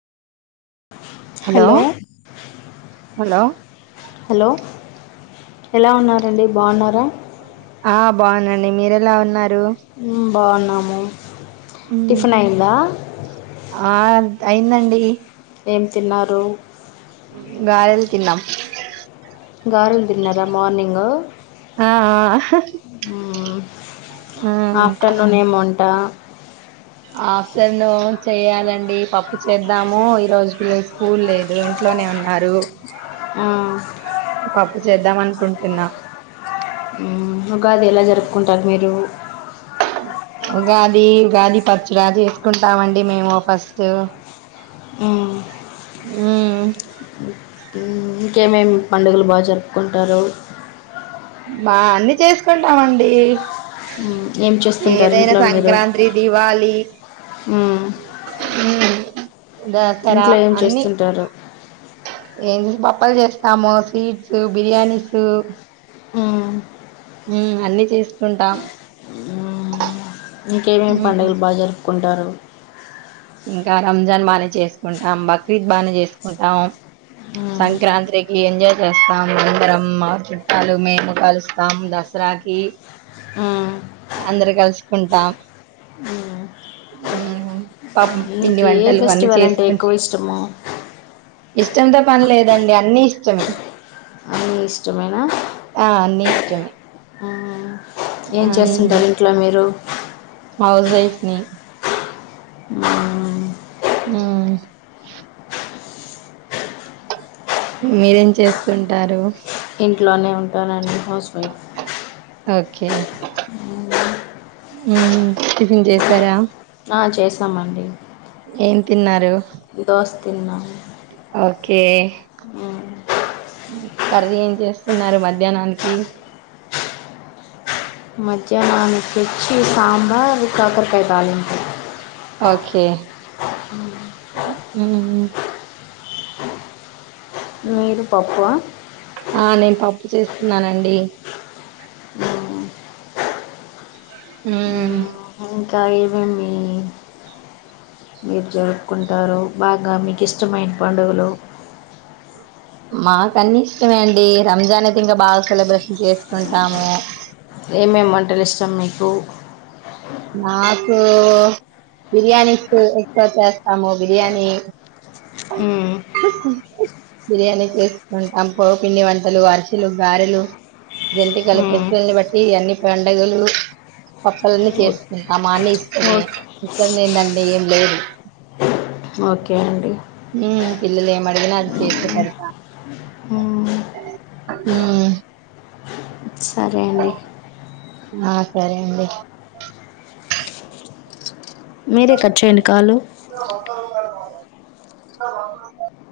Hello hello hello ఎలా ఉన్నారండి బాగున్నారా. ఆ బాగునండి మీరెలా ఉన్నారు. బాగున్నాము మ్మ్. టిఫిన్ అయిందా. ఆ అయిందండి. ఏం తిన్నారు. గారెలు తిన్నాం. గారెలు తిన్నార మార్నింగ్ ఆ ఆఫ్టర్నూన్ ఎమ్ వంట ఆఫ్టర్నూన్ చేయ్యాలండి పప్పు చేద్దాము ఈ రోజుకి స్కూల్ లేదు ఇంట్లోనే ఉన్నారు ఆ, పప్పు చేద్దాం అనుకుంటున్నా ఉగాది ఎలా జరుపుకుంటారు మీరు ఉగాది ఉగాది పచ్చురా చేసుకుంటామండి మేము ఫస్ట్ ఆ ము మ్, ఇంకేమేమి పండుగలు బాగా జరుపుకుంటారు మా అన్ని చేసుకుంటామండి మ్, ఏం చేస్తుంటారు ఏదైనా ఇంట్లో మీరు సంక్రాంతి దివాళి మ్, దసరా ఇంట్లో ఏం అన్ని చేస్తుంటారు ఏం బా అప్పలు చేస్తాము స్వీట్స్ బిర్యానీసు మ్మ్ అన్ని చేసుకుంటాం మ్, ఇంకేమేమి ఉమ్ పండుగలు బాగా జరుపుకుంటారు ఇంకా రంజాన్ బానే చేసుకుంటాం బక్రీద్ బానే చేసుకుంటాం మ్, సంక్రాంతికి ఎంజాయ్ చేస్తాం అందరం మా చుట్టాలు మేము కలుస్తాం దసరా నాకి ము అందరు కలుసుకుంటాం పాప పిండి నీకు ఏ వంటలు అన్నీ ఫెస్టివల్ అంటే చేసుకుంట ఎక్కువ ఇష్టము ఇష్టంతో పని లేదండి అన్నీ ఇష్టం అన్ని ఇష్టమేన అన్ని ఇష్టమే ఏం ఉమ్ చేస్తుంటారు ఇంట్లో మీరు హౌస్ వైఫ్ ని ఆ మీరేం చేస్తుంటారు ఇంట్లోనే ఉంటానండి హౌస్ వైఫ్ ఓకే టిఫిన్ చేసారా ఆ చేసామండి ఏం తిన్నారు దోస తిన్నాము ఓకే ఆ కర్రీ ఏం చేస్తున్నారు మధ్యాహ్నానికి మధ్యాహ్నానికి వచ్చి సాంబార్ కాకరకాయ దాలింపు ఓకే ఉమ్ మీరు పాప్ప ఆ నేను పప్పు చేస్తున్నానండి మ్మ్ గరిబ మీ [unintelligible] మీరు జరుపుకుంటారు బాగా మీకు ఇష్టమైన పండుగలు మాకన్ని ఇష్టమేండి రంజాన్ అయితే ఇంకా బాగా సెలబ్రేషన్ చేసుకుంటాము ఏమేమి వంటలు ఇష్టం మీకు నాకు బిర్యాణికి ఎక్క్ ఎక్వా చేస్తామో బిర్యాణి బిర్యానీ చేసుకుంటాం పో పండి వంటలు అరిచలు గారెలు జంతికలు ఫెస్టిల్ని బట్టి అన్ని పండుగలు పప్పాలని ఓకే. చేస్త ఇంత మానే ఇస్తేమే ఓకే ఇష్టం లేనే దంన్ని ఏం లేదు ఓకే అండి మ్మ్ పిల్లలు ఏం అడిగినా అది చేసి పెడత మ్మ్ సరే అండి ఆ సరే అండి మీరే కట్ చేయండి కాల్